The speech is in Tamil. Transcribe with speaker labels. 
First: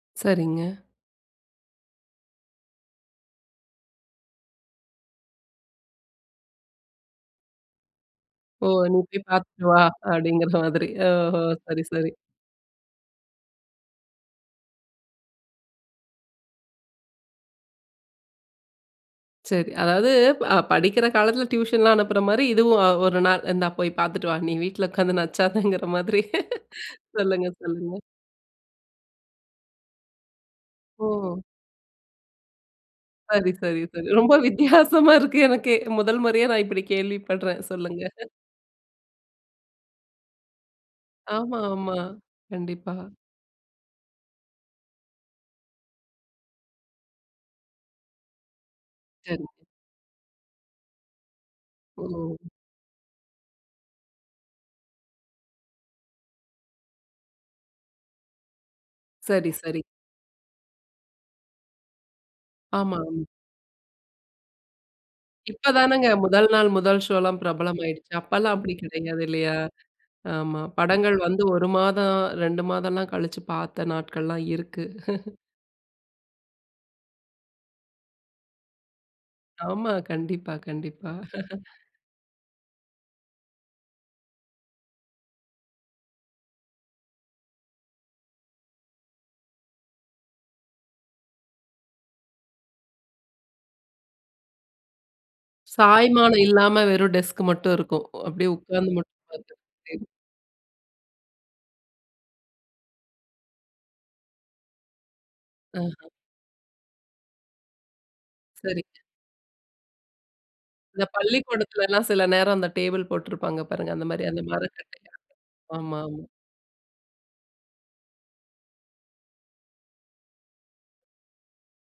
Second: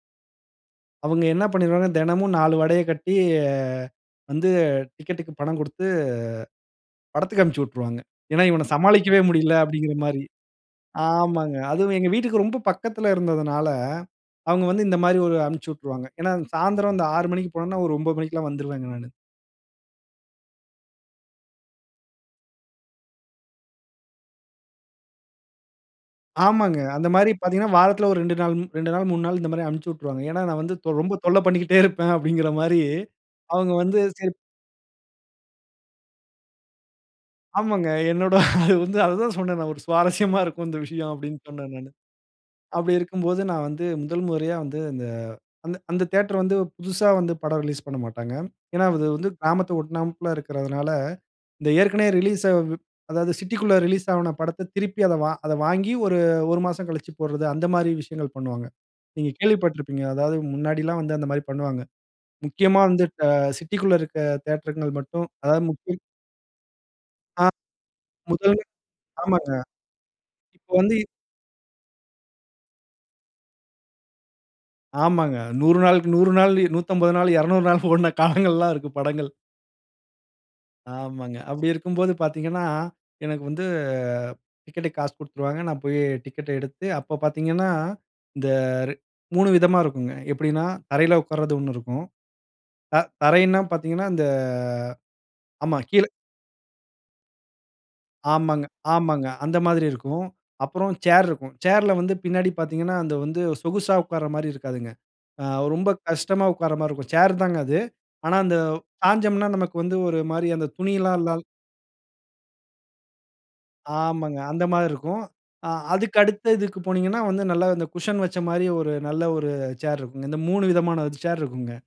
Speaker 1: சரிங்க.
Speaker 2: அவுங்க என்ன பண்ணிருவாங்க தினமும் 4 வடையை கட்டி அ வந்து டிக்கெட்க்கு பணம் கொடுத்து, படத்துக்கு அனுப்பிச்சி உட்ருவாங்க. ஏன்னா இவன
Speaker 1: ஓ நீ
Speaker 2: சமாளிக்கவே
Speaker 1: போய்
Speaker 2: முடியல.
Speaker 1: பார்த்துட்டு வா
Speaker 2: அப்டிங்கற மாரி.
Speaker 1: அப்டின்கிற மாதிரி. ஓஹோ!
Speaker 2: ஆமாங்க.
Speaker 1: சரி,
Speaker 2: அதுவும் எங்க
Speaker 1: சரி.
Speaker 2: வீட்டுக்கு ரொம்ப பக்கத்தில இருந்ததுனால அவுங்க வந்து இந்த மாரி ஒரு அனுப்ச்சு விட்ருவாங்க. ஏன்னா சாயந்திரம் 6 மணிக்கு போனோம்னா ஒரு 9 மணிக்கெல்லாம் வந்துருவேங்க நானு.
Speaker 1: சரி, அதாவது அ படிக்கிற காலத்துல டியூஷன்லாம் அனுப்புற மாரி, இதுவும் ஒரு நாள் இந்தா போய் பார்த்துட்டு வா. நீ வீட்ல உட்கார்ந்து நச்சாதங்கிற மாதிரி.
Speaker 2: ஆமாங்க. அந்த மாரி
Speaker 1: சொல்லுங்க
Speaker 2: பார்த்தீங்கன்னா,
Speaker 1: சொல்லுங்க.
Speaker 2: வாரத்தில் ஒரு 2 நாள், 2 நாள் 3 நாள், இந்த மாதிரி அனுப்புச்சுட்ருவாங்க. ஏன்னா நான் வந்து
Speaker 1: ஓ.
Speaker 2: ரொம்ப தொல்லபண்ணிக்கிட்டே இருப்பேன் அப்டிங்கிற மாரி
Speaker 1: சரி,
Speaker 2: அவங்க
Speaker 1: சரி,
Speaker 2: வந்து
Speaker 1: சரி.
Speaker 2: சரி
Speaker 1: ரொம்ப வித்தியாசமா இருக்கு எனக்கே. முதல் முறையா நான் இப்டி கேள்விப்பட்றேன்
Speaker 2: ஆமாங்க.
Speaker 1: சொல்லுங்க.
Speaker 2: என்னோட அது வந்து அதுதான் சொன்னேன் நான். ஒரு சுவாரஸ்யமா இருக்கும் இந்த விஷயம் அப்டின்னு
Speaker 1: ஆமா,
Speaker 2: சொன்னேன் நானு.
Speaker 1: ஆமா.
Speaker 2: அப்டி
Speaker 1: கண்டிப்பா.
Speaker 2: இருக்கும்போது நான் வந்து, முதல் முறையா வந்து இந்த அந்த தியேட்டர் வந்து புதிசா வந்து படம் ரிலீஸ் பண்ணமாட்டாங்க. ஏன்னா, அது வந்து
Speaker 1: சரி.
Speaker 2: கிராமத்த ஒட்டுநாபிள இருக்கிறதனால இந்த ஏற்கனவே ரிலீஸ்
Speaker 1: ஒ!
Speaker 2: அ அதாவது சிட்டிக்குள்ள ரிலீஸ் ஆன படத்த திருப்பி அத அத வாங்கி ஒரு ஒரு மாசம் கழிச்சு போட்றது அந்த மாதிரி விஷயங்கள் பண்ணுவாங்க. நீங்க
Speaker 1: சரி, சரி.
Speaker 2: கேள்விப்பட்டிருப்பீங்க. அதாவது முன்னாடி எல்லாம் வந்து அந்த மாரி பண்ணுவாங்க. முக்கியமா
Speaker 1: ஆமா.
Speaker 2: வந்து சிட்டி க்குள்ள இருக்க தியேட்டர்ங்க மட்டும் அதாவது
Speaker 1: இப்ப
Speaker 2: ம்
Speaker 1: தானேங்க முதல் நாள் முதல் ஷோலாம்
Speaker 2: ஆ.
Speaker 1: பிரபலமாயிடுச்சு. அப்போலாம்
Speaker 2: முதல்ல
Speaker 1: அப்டி கிடையாது
Speaker 2: ஆமாங்க
Speaker 1: இல்லையா? ஆமா,
Speaker 2: இப்போ வந்து
Speaker 1: படங்கள் வந்து 1 மாதம் 2 மாதம்லாம் கழிச்சு பார்த்த நாட்கள்லாம் இருக்கு.
Speaker 2: ஆமாங்க. 100 நாள்கு 100 நாள், 150 நாள், 200 நாள் ஓடின காலங்கள் எல்லாம் இருக்கு படங்கள்.
Speaker 1: ஆமா, கண்டிப்பா, கண்டிப்பா.
Speaker 2: ஆமாங்க. அப்டி இருக்கும்போது பார்த்தீங்கன்னா, எனக்கு வந்து டிக்கெட்க்கு காசு குடுத்துருவாங்க. நான் போய் டிக்கெட் எடுத்து அப்ப பார்த்தீங்கன்னா, இந்த 3 விதமா இருக்குங்க. எப்டின்னா தரையில உக்கார்றது ஒண்ணு இருக்கும். ஆ த தரைன்னா பார்த்தீங்கன்னா அந்த ஆமா கீழ
Speaker 1: சாய்மானம் இல்லாம வெறும் டெஸ்க் மட்டும் இருக்கும். அப்டியே
Speaker 2: ஆமாங்க,
Speaker 1: உட்கார்ந்து மட்டும்
Speaker 2: ஆமாங்க.
Speaker 1: பார்த்து.
Speaker 2: அந்த மாதிரி
Speaker 1: சரி.
Speaker 2: இருக்கும். அப்புறம் சேர் இருக்கும். சேர்ல வந்து பின்னாடி பார்த்தீங்கன்னா அது வந்து சொகுசா உட்கார்ற மாதிரி இருக்காதுங்க. ஆ ரொம்ப
Speaker 1: ஆஹ.
Speaker 2: கஷ்டமா உட்கார்ற மாரி இருக்கும். சேர்தாங்க அது. ஆனா அந்த
Speaker 1: சரிங்க.
Speaker 2: சாய்ஞ்சோம்ன்னா நமக்கு வந்து ஒரு மாரி அந்த
Speaker 1: இந்த
Speaker 2: துணில்லாம் இல்லாம.
Speaker 1: பள்ளிக்கூடத்துலலாம் சில நேரம் அந்த டேபிள் போட்டிருப்பாங்க பாருங்க. அந்த மாரி
Speaker 2: ஆமாங்க
Speaker 1: அந்த
Speaker 2: அந்த மாரி
Speaker 1: மரக்கட்டைல.
Speaker 2: இருக்கும்.
Speaker 1: ஆமா,
Speaker 2: அதுக்கு
Speaker 1: ஆமா.
Speaker 2: அடுத்து இதுக்கு போனீங்கன்னா வந்து இந்த குஷன் வச்ச மாரி ஒரு நல்ல ஒரு சேர் இருக்கும்ங்க. இந்த மூணு விதமான சேர் இருக்கும்ங்க.